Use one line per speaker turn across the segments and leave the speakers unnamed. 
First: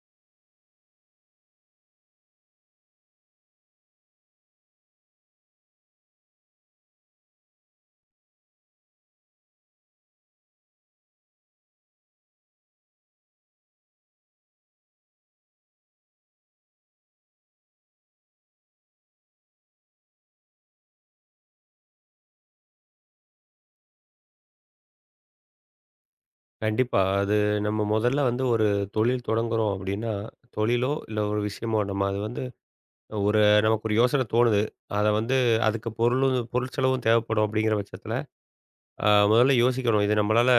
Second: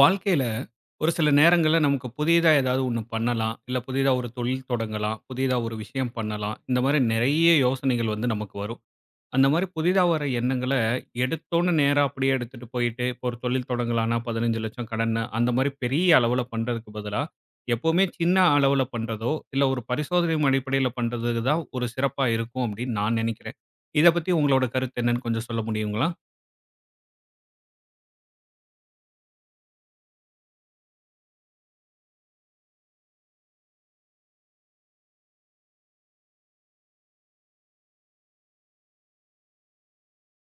வாழ்க்கையில ஒரு சில நேரங்கள்ல நமக்கு புதியதா ஏதாவது ஒண்ணு பண்ணலாம். இல்ல புதிதா ஒரு தொழில் தொடங்கலாம். புதிதா ஒரு விஷயம் பண்ணலாம். இந்த மாரி நெறைய யோசனைகள் வந்து நமக்கு வரும். அந்த மாரி புதிதா வர எண்ணங்கள எடுத்தோனே நேரா அப்படியே எடுத்துட்டு போயிட்டு, இப்போ ஒரு தொழில் தொடங்கலான்னா 15,00,000 கடன்னு அந்த மாரி பெரிய அளவுல பண்றதுக்கு பதிலா, எப்பவுமே சின்ன அளவுல பண்றதோ, இல்ல ஒரு பரிசோதனையும் அடிப்படையில பண்றதுக்கு தான் ஒரு சிறப்பா இருக்கும் அப்படின்னு நான் நெனைக்கிறேன். இத பத்தி உங்களோட கருத்து என்னன்னு கொஞ்சம் சொல்ல முடியுங்களா?
கண்டிப்பா. அது நம்ம முதல்ல வந்து ஒரு தொழில் தொடங்குறோம் அப்டின்னா, தொழிலோ இல்ல ஒரு விஷயமோ நம்ம அது வந்து ஒரு நமக்கு ஒரு யோசனை தோணுது. அத வந்து அதுக்கு பொருளும் பொருள் செலவும் தேவைப்படும் அப்டிங்கிற பட்சத்தில, முதல்ல யோசிக்கணும். இது நம்மளால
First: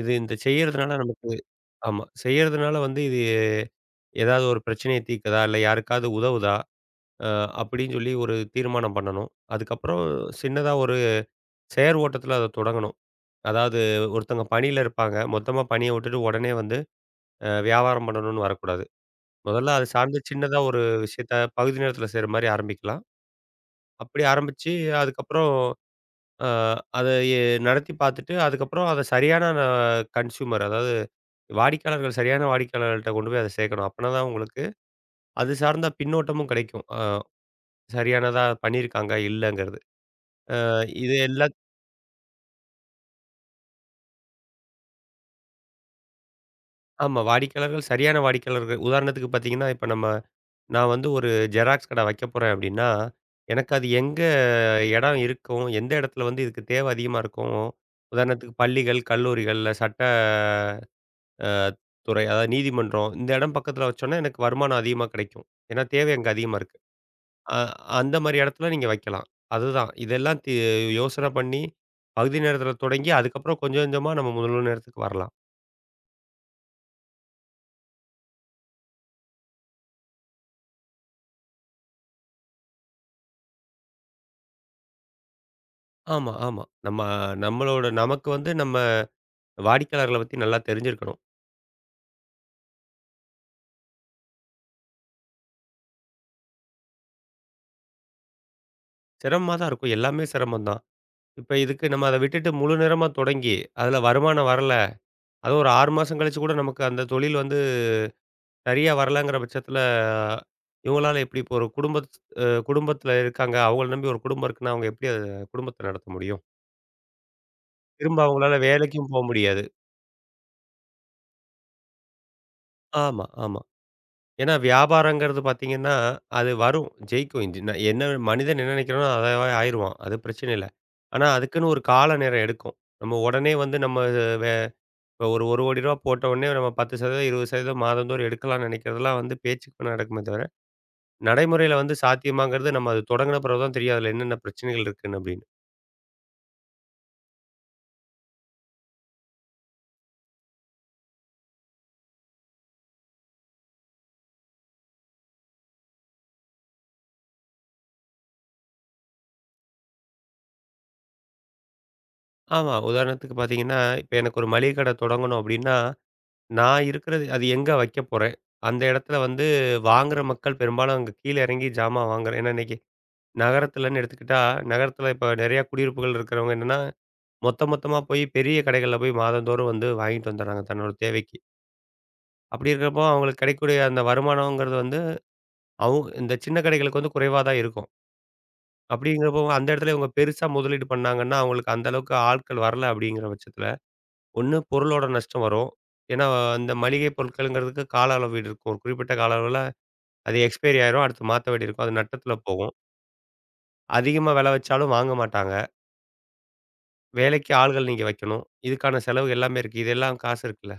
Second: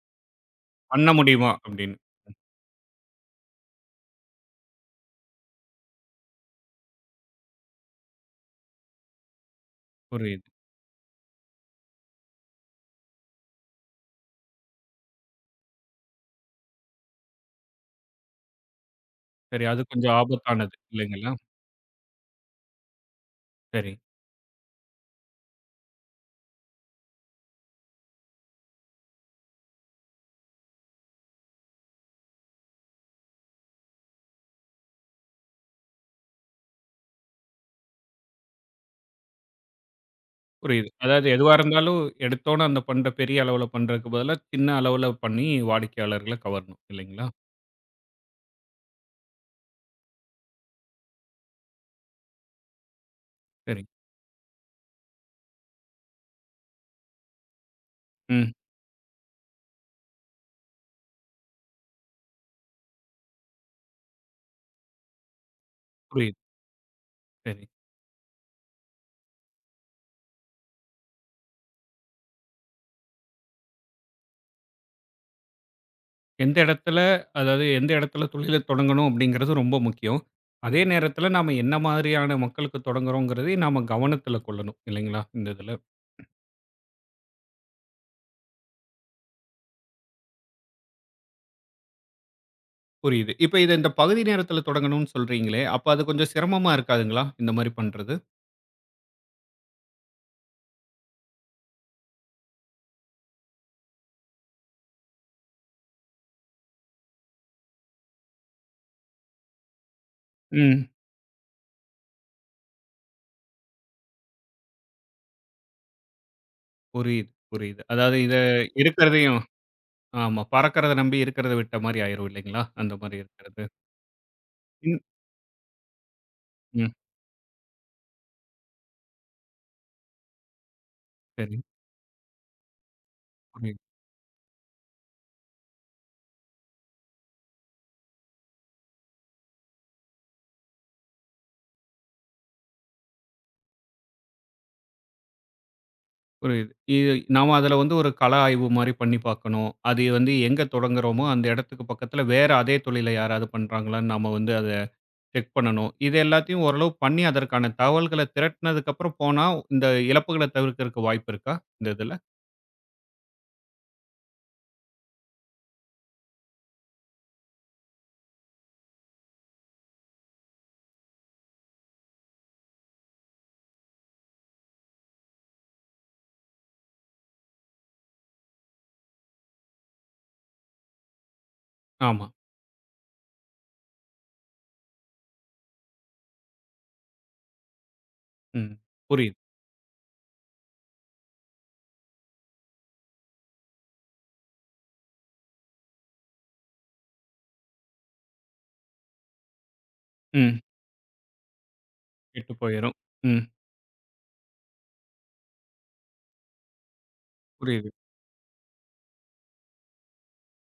இந்த செய்யறதுனால
பண்ண
நமக்கு.
முடியுமா அப்படின்னு?
ஆமா. செய்யறதுனால வந்து இது ஏதாவது ஒரு பிரச்சனைய தீர்க்குதா? இல்ல யாருக்காவது உதவுதா? அ அப்டின்னு சொல்லி ஒரு தீர்மானம் பண்ணணும். அதுக்கப்புறம்
புரியுது.
சின்னதா ஒரு செயற் ஓட்டத்தில அத தொடங்கணும். அதாவது ஒருத்தவங்க பணியில இருப்பாங்க. மொத்தமா பணிய விட்டுட்டு உடனே வந்து வியாபாரம் பண்ணணும்னு வரக்கூடாது.
சரி
முதல்ல
அது
அது
கொஞ்சம்
சார்ந்து சின்னதா
ஆபத்தானது
ஒரு
இல்லைங்களா?
விஷயத்த பகுதி நேரத்தில செய்ற மாரி ஆரம்பிக்கலாம்.
சரி.
அப்படி ஆரம்பிச்சு அதுக்கப்புறம் அ அத எ நடத்தி பார்த்துட்டு, அதுக்கப்புறம் அத சரியான கன்ஸ்யூமர், அதாவது வாடிக்கையாளர்கள், சரியான வாடிக்கையாளர்கள்ட்ட கொண்டு போய் அத சேர்க்கணும். அப்பனா தான் உங்களுக்கு அது சார்ந்த பின்னோட்டமும் கிடைக்கும். சரியானதா பண்ணியிருக்காங்க, இல்லங்கிறது. அ
புரியுது.
இது
அதாவது
எல்லா
எதுவா இருந்தாலும் எடுத்தோன அந்த பண்ற பெரிய அளவுல பண்றதுக்கு பதிலா, சின்ன அளவுல பண்ணி வாடிக்கையாளர்கள கவரணும்
ஆமா.
இல்லைங்களா?
வாடிக்கையாளர்கள் சரியான வாடிக்கையாளர்கள். உதாரணத்துக்கு பார்த்தீங்கன்னா, இப்ப நம்ம நான் வந்து ஒரு ஜெராக்ஸ் கடை வைக்க போறேன் அப்படின்னா, எனக்கு
சரி.
அது இடம் இருக்கும். எந்த இடத்துல வந்து இதுக்கு தேவை அதிகமா இருக்கும்.
ம்.
உதாரணத்துக்கு பள்ளிகள், கல்லூரிகள்ல சட்ட அ துறை, அதாவது நீதிமன்றம். இந்த இடம் பக்கத்துல வச்சோம்னா எனக்கு வருமானம் அதிகமா கிடைக்கும். ஏன்னா தேவை அங்க
புரியுது.
அதிகமா இருக்கு. அ
சரி.
அந்த மாரி இடத்துல நீங்க வைக்கலாம். அதுதான். இதெல்லாம் தி யோசனை பண்ணி பகுதி நேரத்துல தொடங்கி அதுக்கப்புறம் கொஞ்சம் கொஞ்சமா நம்ம முழு நேரத்துக்கு வரலாம்.
எந்த இடத்துல அதாவது எந்த இடத்துல தொழில தொடங்கணும் அப்படிங்கிறது ரொம்ப முக்கியம். அதே நேரத்துல நாம என்ன மாதிரியான மக்களுக்கு தொடங்குறோங்கிறதையும் நாம கவனத்துல கொள்ளணும் இல்லைங்களா? இந்த இதுல.
ஆமா, ஆமா. நம்ம நம்மளோட நமக்கு வந்து நம்ம வாடிக்கையாளர்கள பத்தி நல்லா தெரிஞ்சிருக்கணும்.
புரியுது. இப்ப இத இந்த பகுதி நேரத்துல தொடங்கணும்னு சொல்றீங்களே, அப்ப அது கொஞ்சம் சிரமமா இருக்காதுங்களா? இந்த மாரி பண்றது?
சிரமமா தான் இருக்கும். எல்லாமே சிரமம் தான். இப்ப இதுக்கு நம்ம அத விட்டுட்டு முழு நேரமா தொடங்கி, அதுல வருமானம் வரல, அதுவும் ஒரு 6 மாசம் கழிச்சு கூட நமக்கு அந்த தொழில் வந்து சரியா வரலங்கிற பட்சத்தில,
ம்.
இவங்களால எப்படி இப்போ ஒரு குடும்பத்தில இருக்காங்க. அவங்கள நம்பி ஒரு குடும்பம் இருக்குன்னா, அவங்க எப்படி அத குடும்பத்த நடத்த முடியும்?
புரியுது, புரியுது. அதாவது
திரும்ப
இத
அவங்களால வேலைக்கும்
இருக்கிறதையும்
முடியாது.
ஆமா. பறக்கிறத நம்பி இருக்கிறத விட்ட மாரி ஆயிரும் இல்லைங்களா? அந்த மாரி
ஆமா, ஆமா.
இருக்கிறது.
ஏன்னா
ம்,
வியாபாரங்கிறது பார்த்தீங்கன்னா, அது வரும்,
ம்.
ஜெயிக்கும். இது ந என்ன மனிதன் என்ன நினைக்கிறானோ அதாவே ஆயிருவான். அது பிரச்சனை இல்ல. ஆனா
சரி.
அதுக்குன்னு ஒரு கால நேரம் எடுக்கும். நம்ம உடனே வந்து
புரியுது,
நம்ம வே இப்ப ஒரு ரூ. 1,00,000 போட்ட உடனே நம்ம 10%, 20% மாதந்தோறும் எடுக்கலாம்னு நினைக்கிறதெல்லாம் வந்து பேச்சுக்கு நடக்குமே தவிர நடைமுறையில வந்து சாத்தியமாங்கிறது நம்ம அது தொடங்குன பிறகு தான் தெரியும் அதில என்னென்ன பிரச்சனைகள் இருக்குன்னு அப்படின்னு.
புரியுது. இது நாம அதுல வந்து ஒரு கள ஆய்வு மாரி பண்ணி பார்க்கணும். அது வந்து எங்க தொடங்குறோமோ, அந்த இடத்துக்கு பக்கத்துல வேற அதே தொழில யாராவது பண்றாங்களான்னு நாம வந்து அத செக் பண்ணணும். இது எல்லாத்தையும் ஓரளவு பண்ணி அதற்கான தகவல்கள திரட்டுனதுக்கப்புறம் போனா, இந்த இழப்புகள தவிர்க்கறக்கு வாய்ப்பு இருக்கா? இந்த இதுல?
ஆமா. உதாரணத்துக்கு பார்த்தீங்கன்னா, இப்ப எனக்கு ஒரு மளிகை கடை தொடங்கணும் அப்படின்னா, நான் இருக்கிறது அது எங்க வைக்க போறேன்? அந்த இடத்துல வந்து வாங்குற மக்கள் பெரும்பாலும் அங்க கீழ இறங்கி ஜாமான் வாங்குறேன். ஏன்னா இன்னைக்கு நகரத்துலன்னு எடுத்துக்கிட்டா, நகரத்துல இப்ப நிறைய குடியிருப்புகள் இருக்கிறவங்க என்னன்னா, மொத்த மொத்தமா போய் பெரிய கடைகள்ல போய் மாதந்தோறும் வந்து வாங்கிட்டு வந்துடுறாங்க தன்னோட தேவைக்கு.
ஆமா.
அப்படி இருக்கிறப்போ அவங்களுக்கு கிடைக்கக்கூடிய அந்த வருமானம்ங்கிறது வந்து, இந்த சின்ன கடைகளுக்கு வந்து குறைவா தான் இருக்கும்.
ம். புரியுது.
அப்படிங்கிறப்போ அந்த இடத்துல இவங்க பெருசா முதலீடு பண்ணாங்கன்னா, அவங்களுக்கு அந்த அளவுக்கு ஆட்கள் வரல அப்படிங்கிற பட்சத்துல, ஒண்ணு பொருளோட நஷ்டம் வரும். ஏன்னா அந்த மளிகை பொருட்கள்ங்கிறதுக்கு கால அளவு இருக்கும். ஒரு குறிப்பிட்ட கால அளவுல அது
ம்.
எக்ஸ்பைரி ஆயிரும். அடுத்து மாத்த வேண்டி இருக்கும். அது நட்டத்துல
கெட்டு
போகும்.
போயிரும். ம்.
அதிகமா விலை வச்சாலும் வாங்க மாட்டாங்க. வேலைக்கு ஆள்கள்
புரியுது,
நீங்க வைக்கணும். இதுக்கான செலவு எல்லாமே இருக்கு. இதெல்லாம் காசு இருக்குல்ல.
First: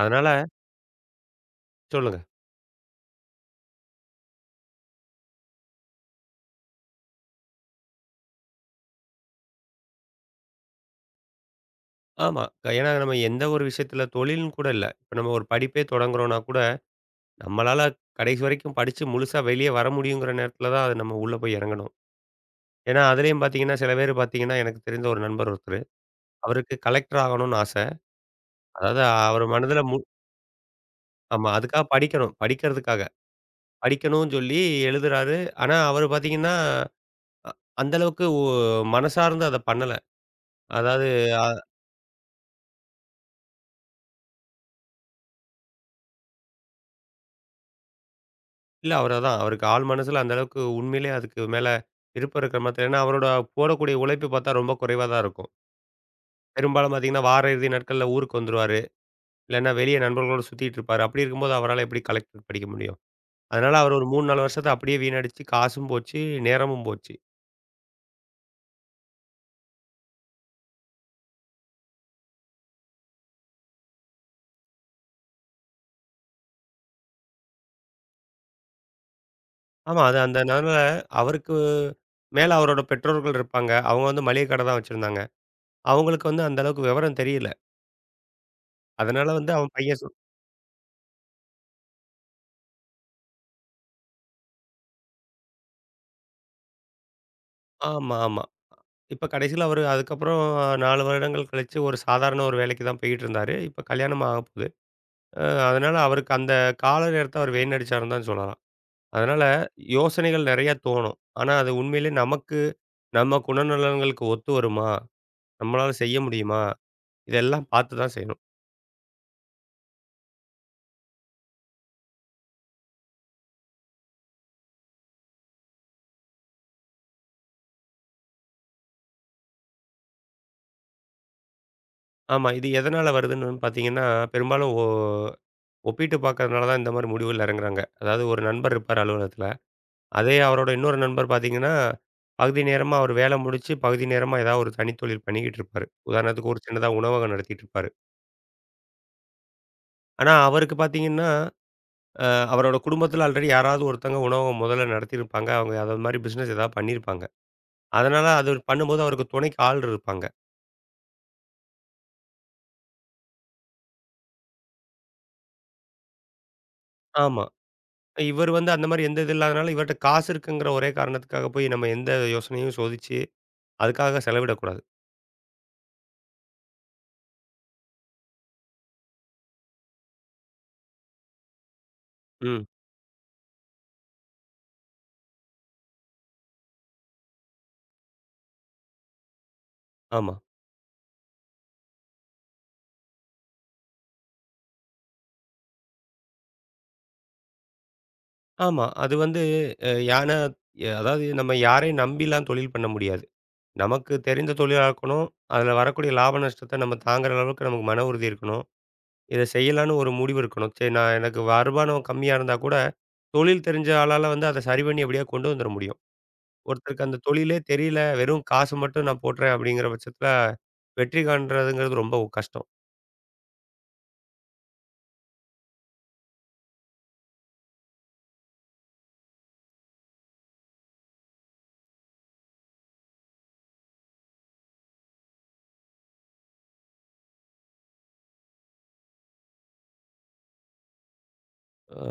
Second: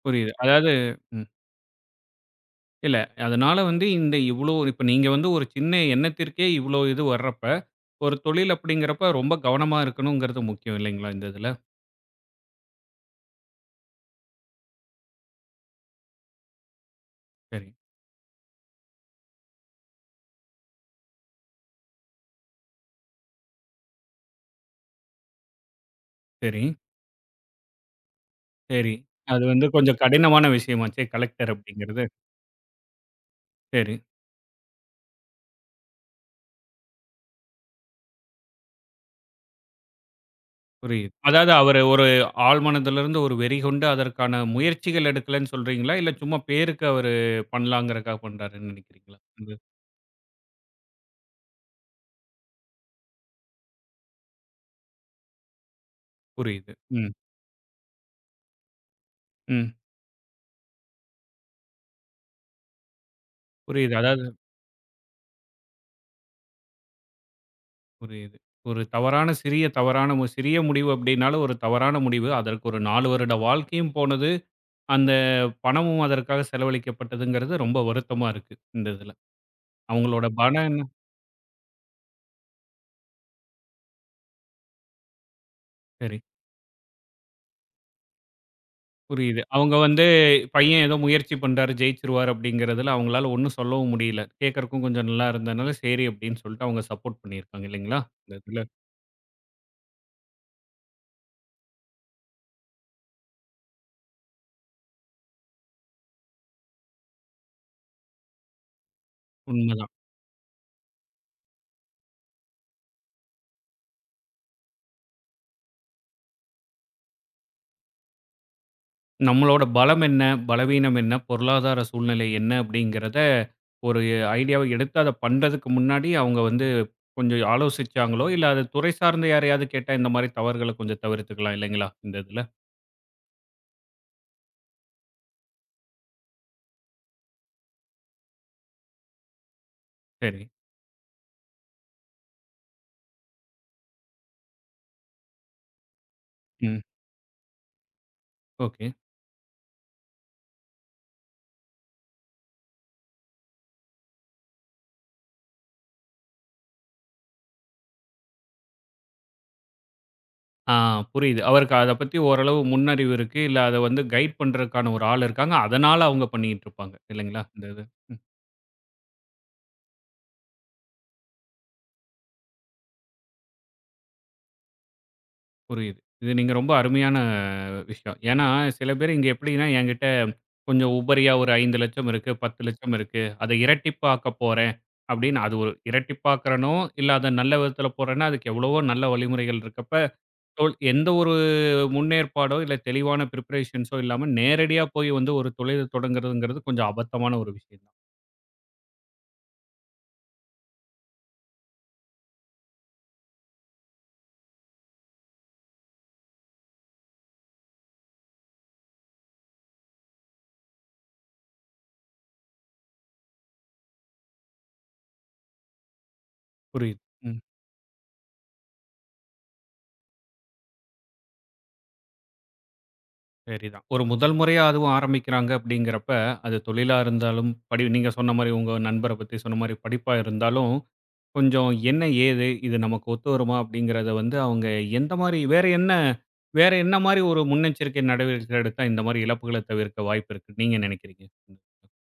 அதனால
புரியுது. அதாவது
சொல்லுங்க.
இல்ல. அதனால வந்து இந்த இவ்ளோ இப்ப நீங்க வந்து ஒரு சின்ன எண்ணத்திற்கே இவ்ளோ இது வர்றப்ப, ஒரு தொழில் அப்படிங்கிறப்ப ரொம்ப கவனமா இருக்கணுங்கிறது முக்கியம் இல்லைங்களா? இந்த இதுல.
ஆமா. ஏன்னா நம்ம எந்த ஒரு விஷயத்துல தொழில்ன்னு கூட இல்ல. இப்ப நம்ம ஒரு படிப்பே தொடங்குறோம்னா கூட,
சரி,
நம்மளால கடைசி வரைக்கும் படிச்சு முழுசா வெளிய வர முடியுங்கிற நேரத்துல தான் அது நம்ம உள்ள போய் இறங்கணும். ஏன்னா, அதிலேயும் பார்த்தீங்கன்னா, சில பேர் பார்த்தீங்கன்னா, எனக்கு தெரிந்த ஒரு நண்பர் ஒருத்தரு.
சரி,
அவருக்கு கலெக்டர் ஆகணும்னு ஆச.
சரி.
அதாவது
அது
அவர்
வந்து
மனதில மு
கொஞ்சம் கடினமான விஷயமாச்சே
ஆமா.
கலெக்டர்
அதுக்காக
அப்படிங்கிறது.
படிக்கணும். படிக்கிறதுக்காக
சரி,
படிக்கணும்னு சொல்லி எழுதுறாரு. ஆனா, அவரு பார்த்தீங்கன்னா, அ அந்த அளவுக்கு ஒ மனசார்ந்து அத பண்ணல. அதாவது
புரியுது.
அ
அதாவது அவரு ஒரு ஆழ்மனதிலிருந்து ஒரு வெறி கொண்டு அதற்கான முயற்சிகள் எடுக்கலன்னு சொல்றீங்களா? இல்ல சும்மா பேருக்கு அவரு பண்ணலாங்கிறக்காக பண்றாருன்னு
இல்ல அவரு
நினைக்கிறீங்களா?
அதான்,
இது
அவருக்கு ஆழ் மனசுல அந்த அளவுக்கு உண்மையிலேயே அதுக்கு மேல விருப்பம் இருக்கிற மாதிரி. ஏன்னா, அவரோட போடக்கூடிய உழைப்பு பார்த்தா ரொம்ப குறைவா தான் இருக்கும்.
புரியுது.
பெரும்பாலும்
ம்,
பார்த்தீங்கன்னா, வார இறுதி நாட்கள்ல ஊருக்கு வந்துருவாரு. இல்லன்னா
ம்.
வெளிய நண்பர்களோட சுத்திட்டு இருப்பாரு. அப்படி இருக்கும்போது அவரால எப்படி கலெக்டர் படிக்க முடியும்? அதனால
புரியுது.
அவர் ஒரு
அதாவது
3, 4 வருஷத்த அப்படியே வீணடிச்சு, காசும் போச்சு, நேரமும் போச்சு.
புரியுது. ஒரு தவறான சிறிய தவறான சிறிய முடிவு அப்டின்னாலும் ஒரு தவறான முடிவு. அதற்கு ஒரு 4 வருட வாழ்க்கையும் போனது. அந்த பணமும் அதற்காக செலவழிக்கப்பட்டதுங்கிறது ரொம்ப வருத்தமா இருக்கு. இந்த இதுல.
ஆமா. அது
அவங்களோட
அந்த
பணம்
நாள்ல
என்ன-
அவருக்கு மேல அவரோட பெற்றோர்கள் இருப்பாங்க. அவங்க வந்து மளிகை கடை தான் வச்சிருந்தாங்க.
சரி
அவங்களுக்கு வந்து அந்த அளவுக்கு விவரம் தெரியல. அதனால
புரியுது.
வந்து அவன்
அவங்க
பையன்
வந்து
சொ
பையன் ஏதோ முயற்சி பண்றாரு, ஜெயிச்சுருவாரு அப்டிங்கிறதுல அவங்களால ஒண்ணும் சொல்லவும் முடியல. கேட்கறக்கும் கொஞ்சம் நல்லா இருந்ததுனால சரி அப்டின்னு சொல்லிட்டு அவங்க சப்போர்ட் பண்ணியிருக்காங்க இல்லைங்களா?
ஆமா,
இந்த
ஆமா.
இதுல.
இப்ப கடைசியில அவரு அதுக்கப்புறம் 4 வருடங்கள் கழிச்சு ஒரு சாதாரண ஒரு வேலைக்கு தான் போயிட்டு இருந்தாரு. இப்ப கல்யாணம் ஆகப்போகுது. அ அதனால அவருக்கு அந்த கால நேரத்த அவர் வீணடிச்சாருன்னு தான் சொல்லலாம். அதனால
உண்மதான்.
யோசனைகள் நெறைய தோணும். ஆனா அது உண்மையிலே நமக்கு, நம்ம குணநலன்களுக்கு ஒத்து வருமா? நம்மளால செய்ய முடியுமா? இதெல்லாம் பார்த்து தான் செய்யணும்.
நம்மளோட பலம் என்ன? பலவீனம் என்ன? பொருளாதார சூழ்நிலை என்ன? அப்படிங்கிறத ஒரு ஐடியாவ எடுத்து அத பண்றதுக்கு முன்னாடி அவங்க வந்து கொஞ்சம் ஆலோசிச்சாங்களோ, இல்ல அது துறை சார்ந்த யாரையாவது கேட்டா இந்த மாரி தவறுகள கொஞ்சம் தவிர்த்துக்கலாம் இல்லைங்களா? இந்த இதுல.
ஆமா. இது எதனால வருதுன்னு பார்த்தீங்கன்னா, பெரும்பாலும் ஒப்பிட்டு பார்க்கறதுனால தான் இந்த மாரி முடிவுகள்ல இறங்குறாங்க. அதாவது ஒரு நண்பர் இருப்பார் அலுவலகத்தில. அதே
சரி.
அவரோட இன்னொரு நண்பர் பார்த்தீங்கன்னா, பகுதி நேரமா அவர் வேலை முடிச்சு, பகுதி நேரமா ஏதாவது ஒரு தனித்தொழில் பண்ணிக்கிட்டு இருப்பாரு. உதாரணத்துக்கு ஒரு
ம்.
சின்னதா உணவகம் நடத்திட்டு இருப்பாரு.
ஓகே.
ஆனா அவருக்கு பார்த்தீங்கன்னா, அ அவரோட குடும்பத்தில ஆல்ரெடி யாராவது ஒருத்தவங்க உணவகம் முதல்ல நடத்தியிருப்பாங்க. அவங்க அது மாரி பிசினஸ் ஏதாவது பண்ணியிருப்பாங்க. அதனால அது பண்ணும்போது அவருக்கு துணைக்கு ஆள் இருப்பாங்க.
ஆ புரியுது. அவருக்கு அத பத்தி ஓரளவு முன்னறிவு இருக்கு. இல்ல அத வந்து கைட் பண்றதுக்கான ஒரு ஆள் இருக்காங்க. அதனால அவங்க பண்ணிக்கிட்டு இருப்பாங்க. இல்லைங்களா?
ஆமா.
இந்த இது.
இவரு வந்து அந்த மாரி எந்த இது இல்லாதனால, இவர்ட்ட காசு இருக்குங்கிற ஒரே காரணத்துக்காக போய் நம்ம எந்த யோசனையும் சோதிச்சு, அதுக்காக செலவிடக்கூடாது.
புரியுது. இது நீங்க ரொம்ப அருமையான விஷயம். ஏன்னா, சில பேர் இங்க எப்படின்னா, என்கிட்ட கொஞ்சம் உபரியா ஒரு 5,00,000 இருக்கு,
ம்.
10,00,000 இருக்கு. அதை இரட்டிப்பாக்க போறேன் அப்படின்னு அது ஒரு இரட்டிப்பாக்குறனோ, இல்ல அத நல்ல விதத்துல போறேன்னா, அதுக்கு எவ்வளவோ நல்ல வழிமுறைகள் இருக்கப்ப,
ஆமா.
தோல் எந்த ஒரு முன்னேற்பாடோ, இல்ல தெளிவான பிரிப்பரேஷன்ஸோ இல்லாம நேரடியா போய் வந்து ஒரு தொழில் தொடங்குறதுங்கிறது கொஞ்சம் அபத்தமான ஒரு விஷயம் தான்.
ஆமா. அது வந்து அ யானா எ அதாவது நம்ம யாரையும் நம்பிலாம் தொழில் பண்ண முடியாது. நமக்கு தெரிந்த தொழிலா இருக்கணும். அதுல வரக்கூடிய லாப நஷ்டத்த நம்ம தாங்குற அளவுக்கு நமக்கு மன உறுதி இருக்கணும். இத செய்யலான்னு ஒரு முடிவு இருக்கணும். சரி நான் எனக்கு வருமானம் கம்மியா இருந்தா கூட, தொழில் தெரிஞ்ச ஆளால வந்து அத சரி பண்ணி எப்படியாவது கொண்டு வந்துர முடியும்.
புரியுது.
ஒருத்தருக்கு அந்த
ம்.
தொழிலே தெரியல, வெறும் காசு மட்டும் நான் போடுறேன் அப்படிங்கிற பட்சத்தில, வெற்றி காண்றதுங்கிறது ரொம்ப கஷ்டம்.
சரிதான். ஒரு முதல் முறையா அதுவும் ஆரம்பிக்கிறாங்க அப்படிங்கிறப்ப, அது தொழிலா இருந்தாலும், படி நீங்க சொன்ன மாரி உங்க நண்பர பத்தி சொன்ன மாரி படிப்பா இருந்தாலும், கொஞ்சம் என்ன ஏது? இது நமக்கு ஒத்து வருமா? அப்படிங்கிறத வந்து அவங்க எந்த மாரி வேற என்ன வேற என்ன மாரி ஒரு முன்னெச்சரிக்கை நடவடிக்கை எடுத்தா இந்த மாரி இழப்புகள தவிர்க்க வாய்ப்பு இருக்குன்னு நீங்க நினைக்கிறீங்க?
அ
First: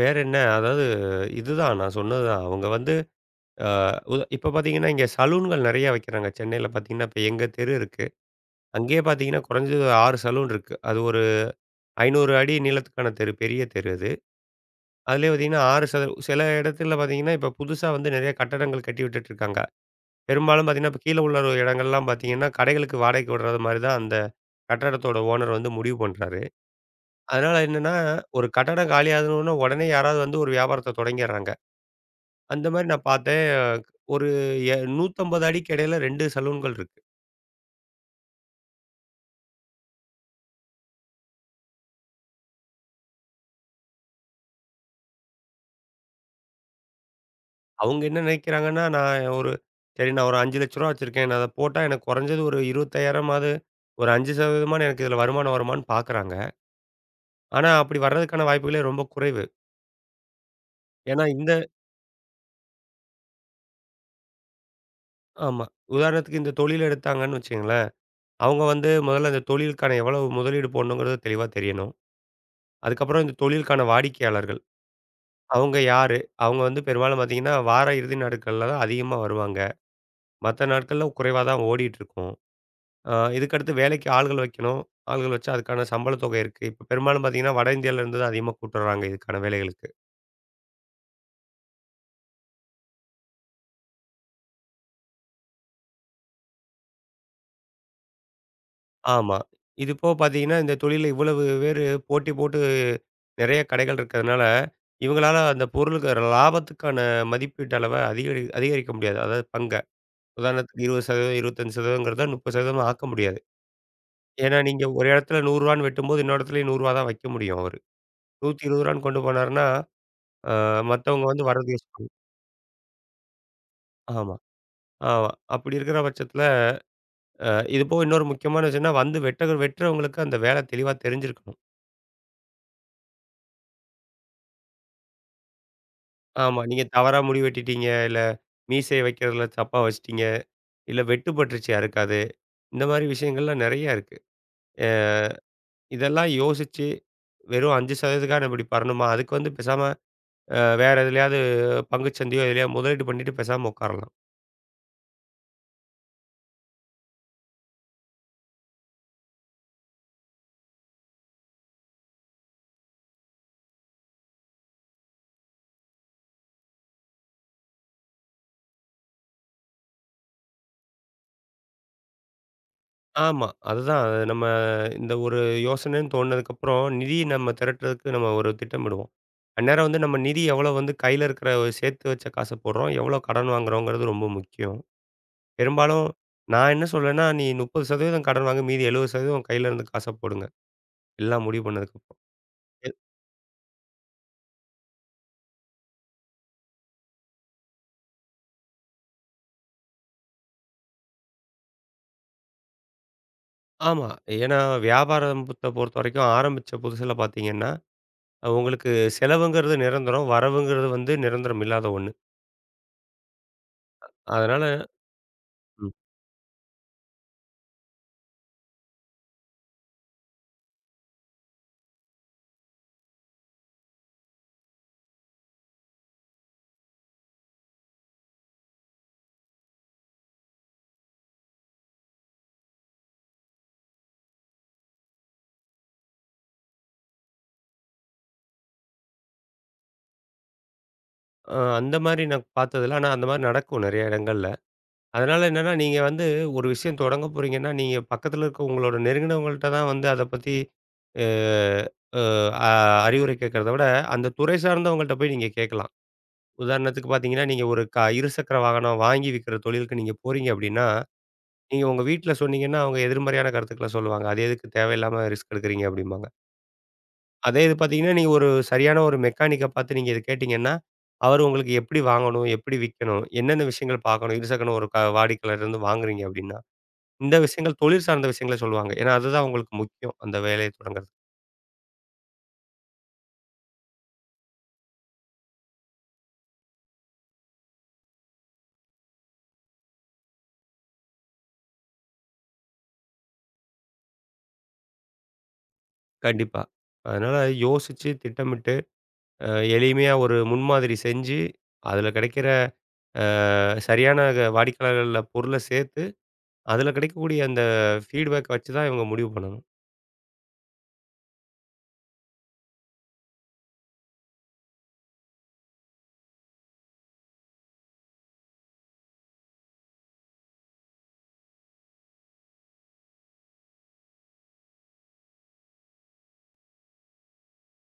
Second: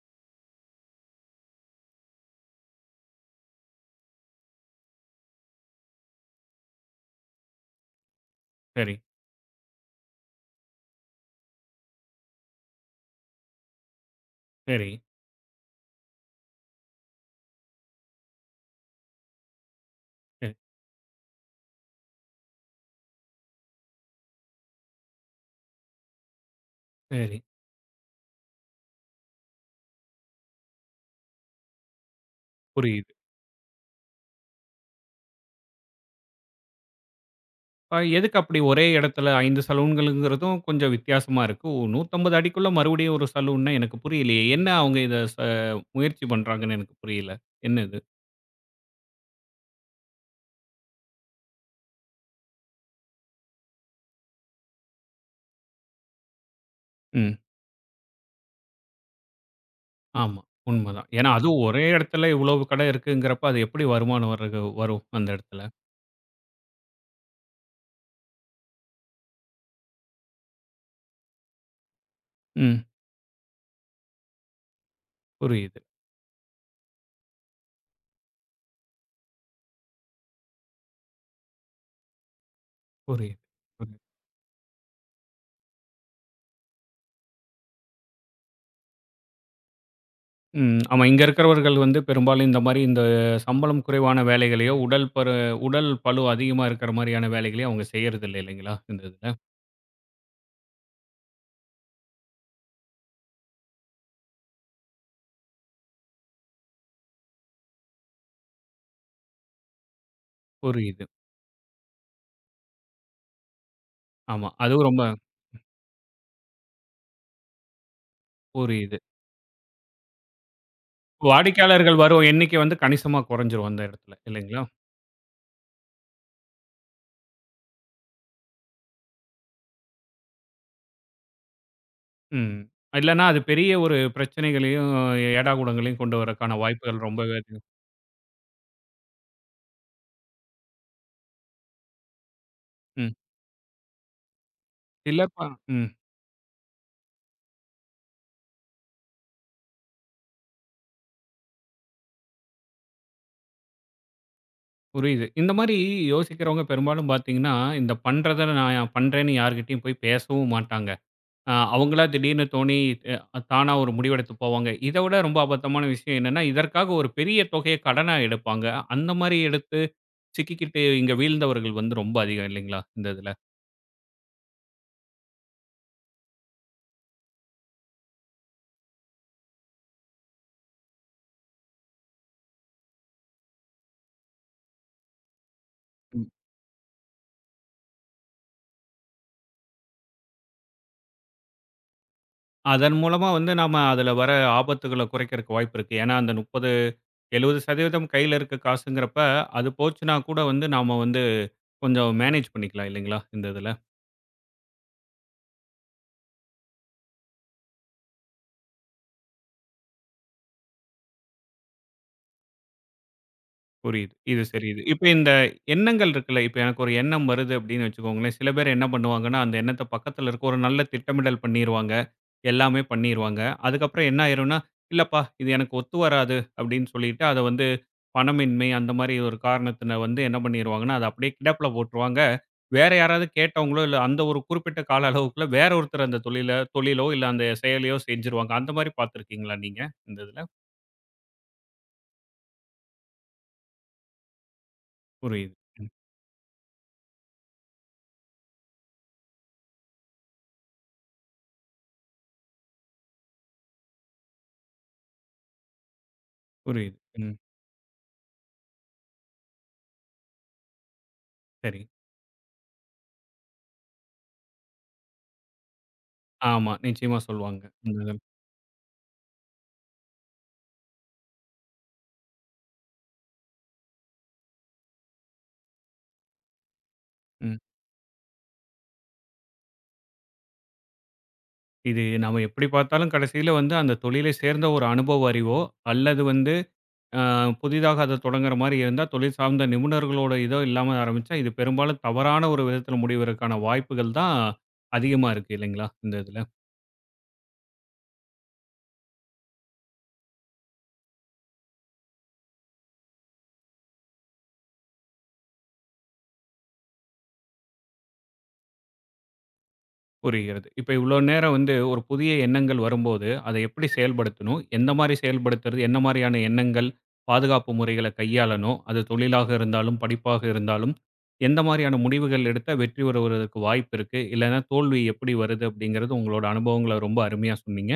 வேற என்ன? அதாவது இதுதான் நான் சொன்னது தான். அவங்க வந்து அ உத இப்ப பார்த்தீங்கன்னா, இங்க சலூன்கள் நெறைய வைக்கிறாங்க. சென்னையில பார்த்தீங்கன்னா, இப்ப எங்க தெரு இருக்கு.
சரி,
அங்கேயே பார்த்தீங்கன்னா, குறைஞ்சது 6 சலூன் இருக்கு. அது ஒரு 500 அடி நீளத்துக்கான தெரு. பெரிய தெரு அது.
சரி,
அதிலேயே பார்த்தீங்கன்னா, 6 ச சில இடத்துல பார்த்தீங்கன்னா, இப்ப புதுசா வந்து நெறைய கட்டடங்கள் கட்டி விட்டுட்டு இருக்காங்க.
சரி,
பெரும்பாலும் பார்த்தீங்கன்னா, இப்ப கீழ உள்ள ஒரு இடங்கள்லாம் பார்த்தீங்கன்னா, கடைகளுக்கு வாடகைக்கு விடுறது மாரி தான் அந்த கட்டடத்தோட ஓனர் வந்து முடிவு பண்றாரு.
சரி.
அதனால என்னன்னா, ஒரு கட்டடம் காலியானவுன உடனே யாராவது வந்து ஒரு வியாபாரத்த தொடங்கிர்றாங்க. அந்த மாரி நான்
புரியுது.
பார்த்தேன். ஒரு எ 150 அடிக்கு இடையில 2 சலூன்கள் இருக்கு.
எதுக்கு அப்படி ஒரே இடத்துல 5 சலூன்களுங்கிறதும் கொஞ்சம் வித்தியாசமா இருக்கு. 150 அடிக்குள்ள மறுபடியும் ஒரு சலூன்னா எனக்கு புரியலையே. என்ன அவங்க இத முயற்சி பண்றாங்கன்னு எனக்கு புரியல. என்ன இது?
அவங்க என்ன நினைக்கிறாங்கன்னா, நான் ஒரு ரூ. 5,00,000 வச்சிருக்கேன். நான் அத போட்டா எனக்கு குறைஞ்சது ஒரு 20,000மாவது, ஒரு 5% எனக்கு இதுல வருமானம் வருமான்னு பார்க்குறாங்க.
ம்.
ஆனா அப்படி வர்றதுக்கான வாய்ப்புகளே ரொம்ப குறைவு.
ஆமா. உண்மதான்.
ஏன்னா
ஏன்னா
இந்த
அதுவும் ஒரே இடத்துல இவ்வளவு கடை இருக்குங்கிறப்ப, அது எப்படி வருமானம் வரது வரும் அந்த இடத்துல?
ஆமா. உதாரணத்துக்கு இந்த தொழில் எடுத்தாங்கன்னு வச்சுக்கங்களேன், அவங்க வந்து முதல்ல அந்த தொழிலுக்கான எவ்வளவு முதலீடு போடணுங்கிறது தெளிவா தெரியணும்.
ம்.
அதுக்கப்புறம் இந்த தொழிலுக்கான வாடிக்கையாளர்கள். அவங்க
புரியுது,
யாரு? அவங்க வந்து பெரும்பாலும் பார்த்தீங்கன்னா, வார இறுதி நாட்கள்ல தான் அதிகமா வருவாங்க. மத்த நாட்கள்ல குறைவா தான் ஓடிட்டுருக்கும்.
புரியுது.
இதுக்கடுத்து
புரியுது.
வேலைக்கு ஆள்கள் வைக்கணும். ஆள்கள் வச்சா அதுக்கான சம்பள தொகை இருக்கு. இப்ப பெரும்பாலும் பார்த்தீங்கன்னா, வட இந்தியாவிலருந்து தான் அதிகமா கூட்டு வர்றாங்க இதுக்கான வேலைகளுக்கு.
ம். ஆமா. இங்க இருக்கிறவர்கள் வந்து பெரும்பாலும் இந்த மாரி இந்த சம்பளம் குறைவான வேலைகளையோ, உடல் பளு அதிகமா இருக்கிற மாரியான வேலைகளையும் அவங்க செய்யறதில்ல இல்லைங்களா? இந்த இதுல.
ஆமா. இது போக பார்த்தீங்கன்னா, இந்த தொழில்ல இவ்வளவு பேரு போட்டி போட்டு நெறைய கடைகள் இருக்கிறதுனால, இவங்களால அந்த பொருளுக்கு லாபத்துக்கான மதிப்பீட்டு அளவ அதிகரிக்க முடியாது. அதாவது பங்க. உதாரணத்துக்கு
புரியுது.
20%, 25%ங்கிறத 30% ஆக்க முடியாது.
ஆமா.
ஏன்னா,
அதுவும்
நீங்க
ரொம்ப
ஒரு இடத்துல ரூ. 100ன்னு வெட்டும்போது, இன்னொரு இடத்துலயும் ரூ. 100 தான் வைக்க முடியும் அவரு. ரூ.
புரியுது.
120ன்னு கொண்டு போனாருன்னா, அ மத்தவங்க வந்து வரது
வாடிக்கையாளர்கள்
யோசிப்பாங்க.
வரும் எண்ணிக்கை வந்து கணிசமா குறைஞ்சிரும் அந்த இடத்துல
ஆமா,
இல்லைங்களா?
ஆமா. அப்படி இருக்கிற பட்சத்துல, அ இது போக இன்னொரு முக்கியமான விஷயம்னா, வந்து வெட்டுறவங்களுக்கு அந்த வேலை தெளிவா தெரிஞ்சிருக்கணும்.
ம். இல்லன்னா அது பெரிய ஒரு பிரச்சனைகளையும், ஏடாகூடங்களையும் கொண்டு வரக்கான
ஆமா, நீங்க
வாய்ப்புகள்
தவறா
ரொம்பவே
முடி
அதிகம்.
வெட்டிட்டீங்க, இல்ல மீசைய வைக்கிறதுல தப்பா வச்சுட்டீங்க, இல்ல வெட்டுப்பட்டுருச்சு யாருக்காவது. இந்த மாரி
ம்.
விஷயங்கள்லாம் நெறைய இருக்கு. அ
இல்லப்பா. ம்.
இதெல்லாம் யோசிச்சு, வெறும் 5% நம்ம இப்படி பண்ணணுமா? அதுக்கு வந்து பேசாம வேற எதுலயாவது பங்குச்சந்தையோ, எதுலயாவது முதலீடு பண்ணிட்டு பேசாம உட்காரலாம்.
புரியுது. இந்த மாரி யோசிக்கிறவங்க பெரும்பாலும் பார்த்தீங்கன்னா, இந்த பண்றத நான் பண்றேன்னு யார்கிட்டயும் போய் பேசவும் மாட்டாங்க. அவங்களா திடீர்னு தோணி தானா ஒரு முடிவெடுத்து போவாங்க. இத விட ரொம்ப அபத்தமான விஷயம் என்னன்னா, இதற்காக ஒரு பெரிய தொகைய கடனா எடுப்பாங்க. அந்த மாரி எடுத்து சிக்கிக்கிட்டு இங்க வீழ்ந்தவர்கள் வந்து ரொம்ப அதிகம் இல்லைங்களா? இந்த இதுல.
ஆமா. அதுதான். அது நம்ம இந்த ஒரு யோசனைன்னு தோணுனதுக்கப்புறம், நிதி நம்ம திரட்டுறதுக்கு நம்ம ஒரு திட்டமிடுவோம். அந்நேரம் வந்து நம்ம நிதி எவ்வளோ வந்து கையில இருக்கிற ஒரு சேர்த்து வச்ச காச போடுறோம், எவ்வளோ கடன் வாங்குறோங்கிறது ரொம்ப முக்கியம். பெரும்பாலும் நான் என்ன சொல்வேன்னா, நீ 30% கடன் வாங்கு, மீதி 70% கையில இருந்த காச போடுங்க. எல்லாம் முடிவு பண்ணதுக்கப்புறம். எ
அதன் மூலமா வந்து நாம அதுல வர ஆபத்துகள குறைக்கிறக்கு வாய்ப்பு இருக்கு. ஏன்னா அந்த 30 70% கையில இருக்க காசுங்கிறப்ப, அது போச்சுன்னா கூட வந்து நாம வந்து கொஞ்சம் மேனேஜ் பண்ணிக்கலாம் இல்லைங்களா? இந்த இதுல.
ஆமா. ஏன்னா வியாபாரத்த பொறுத்தவரைக்கும் ஆரம்பிச்ச புதுசுல பார்த்தீங்கன்னா, உங்களுக்கு செலவுங்கிறது நிரந்தரம், வரவுங்கிறது வந்து நிரந்தரம் இல்லாத ஒண்ணு.
புரியுது. இது சரி
அதனால
இது. இப்ப இந்த எண்ணங்கள் இருக்குல்ல, இப்ப எனக்கு ஒரு எண்ணம் வருது அப்படின்னு வச்சுக்கோங்களேன். சில பேர் என்ன பண்ணுவாங்கன்னா, அந்த எண்ணத்த பக்கத்துல இருக்க ஒரு நல்ல திட்டமிடல் பண்ணிருவாங்க. எல்லாமே பண்ணிருவாங்க. அதுக்கப்புறம் என்ன ஆயிரும்னா, "இல்லப்பா இது எனக்கு ஒத்து வராது" அப்படின்னு சொல்லிட்டு அத வந்து பணமின்மை அந்த மாரி ஒரு காரணத்தின வந்து என்ன பண்ணிருவாங்கன்னா, அத அப்படியே கிடப்புல போட்டுருவாங்க. வேற யாராவது கேட்டவங்களோ, இல்ல அந்த ஒரு குறிப்பிட்ட கால அளவுக்குள்ள வேற ஒருத்தர் அந்த தொழிலோ, இல்ல அந்த செயலையோ செஞ்சுருவாங்க. அந்த மாரி பார்த்துருக்கீங்களா நீங்க? இந்த இதுல?
அந்த மாரி நான் பார்த்ததில்ல. ஆனா அந்த மாரி நடக்கும் நெறைய இடங்கள்ல. அதனால
புரியுது.
என்னன்னா,
ம்.
நீங்க வந்து ஒரு விஷயம் தொடங்க போறீங்கன்னா, நீங்க பக்கத்துல இருக்க உங்களோட நெருங்கினவங்கள்ட்ட தான் வந்து அத பத்தி அ அ அ அறிவுரை கேட்கிறத விட, அந்த துறை சார்ந்தவங்கள்ட்ட போய் நீங்க கேட்கலாம்.
புரியுது.
உதாரணத்துக்கு
ம்.
பார்த்தீங்கன்னா, நீங்க ஒரு இருசக்கர வாகனம் வாங்கி விக்கிற தொழிலுக்கு நீங்க போறீங்க அப்படின்னா,
சரி.
நீங்க உங்க வீட்ல சொன்னீங்கன்னா, அவங்க எதிர்மறையான கருத்துக்கள சொல்லுவாங்க. "அது எதுக்கு தேவையில்லாம ரிஸ்க் எடுக்குறீங்க?" அப்படிம்பாங்க.
ஆமா. நிச்சயமா
அதே
சொல்லுவாங்க.
இது
இந்த
பார்த்தீங்கன்னா,
இது.
நீங்க ஒரு சரியான ஒரு மெக்கானிக்க பார்த்து நீங்க இத கேட்டீங்கன்னா, அவரு உங்களுக்கு எப்படி வாங்கணும்? எப்படி விக்கணும்? என்னென்ன விஷயங்கள் பார்க்கணும்? இருசக்கர ஒரு வாடிக்கையாளர்லேருந்து வாங்குறீங்க அப்படின்னா, இந்த
ம்.
விஷயங்கள் தொழில் சார்ந்த விஷயங்கள சொல்லுவாங்க. ஏன்னா, அதுதான் உங்களுக்கு முக்கியம். அந்த வேலைய தொடங்குறது.
இது நம்ம எப்படி பார்த்தாலும் கடைசியில வந்து அந்த தொழிலை சேர்ந்த ஒரு அனுபவ அறிவோ, அல்லது வந்து அ புதிதாக அத தொடங்குற மாரி இருந்தா, தொழில் சார்ந்த நிபுணர்களோட இதோ இல்லாம ஆரம்பிச்சா, இது பெரும்பாலும் தவறான ஒரு விதத்தில முடிவதற்கான வாய்ப்புகள் தான் அதிகமா இருக்கு இல்லைங்களா? இந்த இதில.
கண்டிப்பா. அதனால யோசிச்சு, திட்டமிட்டு, அ எளிமையா ஒரு முன்மாதிரி செஞ்சு, அதுல கிடைக்கிற அ சரியான க வாடிக்கையாளர்கள்ல பொருள சேர்த்து, அதுல கிடைக்கக்கூடிய அந்த ஃபீட்பேக் வச்சு தான் இவங்க முடிவு பண்ணணும்.
புரிகிறது. இப்ப இவ்வளோ நேரம் வந்து ஒரு புதிய எண்ணங்கள் வரும்போது, அத எப்படி செயல்படுத்தணும்? எந்த மாரி செயல்படுத்துறது? என்ன மாரியான எண்ணங்கள், பாதுகாப்பு முறைகள கையாளணும்? அது தொழிலாக இருந்தாலும், படிப்பாக இருந்தாலும், எந்த மாரியான முடிவுகள் எடுத்தா வெற்றி பெறுவதற்கு வாய்ப்பு இருக்கு? இல்லன்னா தோல்வி எப்படி வருது? அப்படிங்கிறது உங்களோட அனுபவங்கள ரொம்ப அருமையா சொன்னீங்க.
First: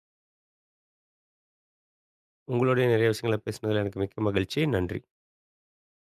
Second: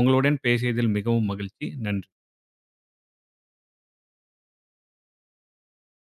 உங்களுடன் பேசியதில் மிகவும் மகிழ்ச்சி. நன்றி.
உங்களுடைய நிறைய விஷயங்கள பேசினதுல எனக்கு மிக்க மகிழ்ச்சி. நன்றி.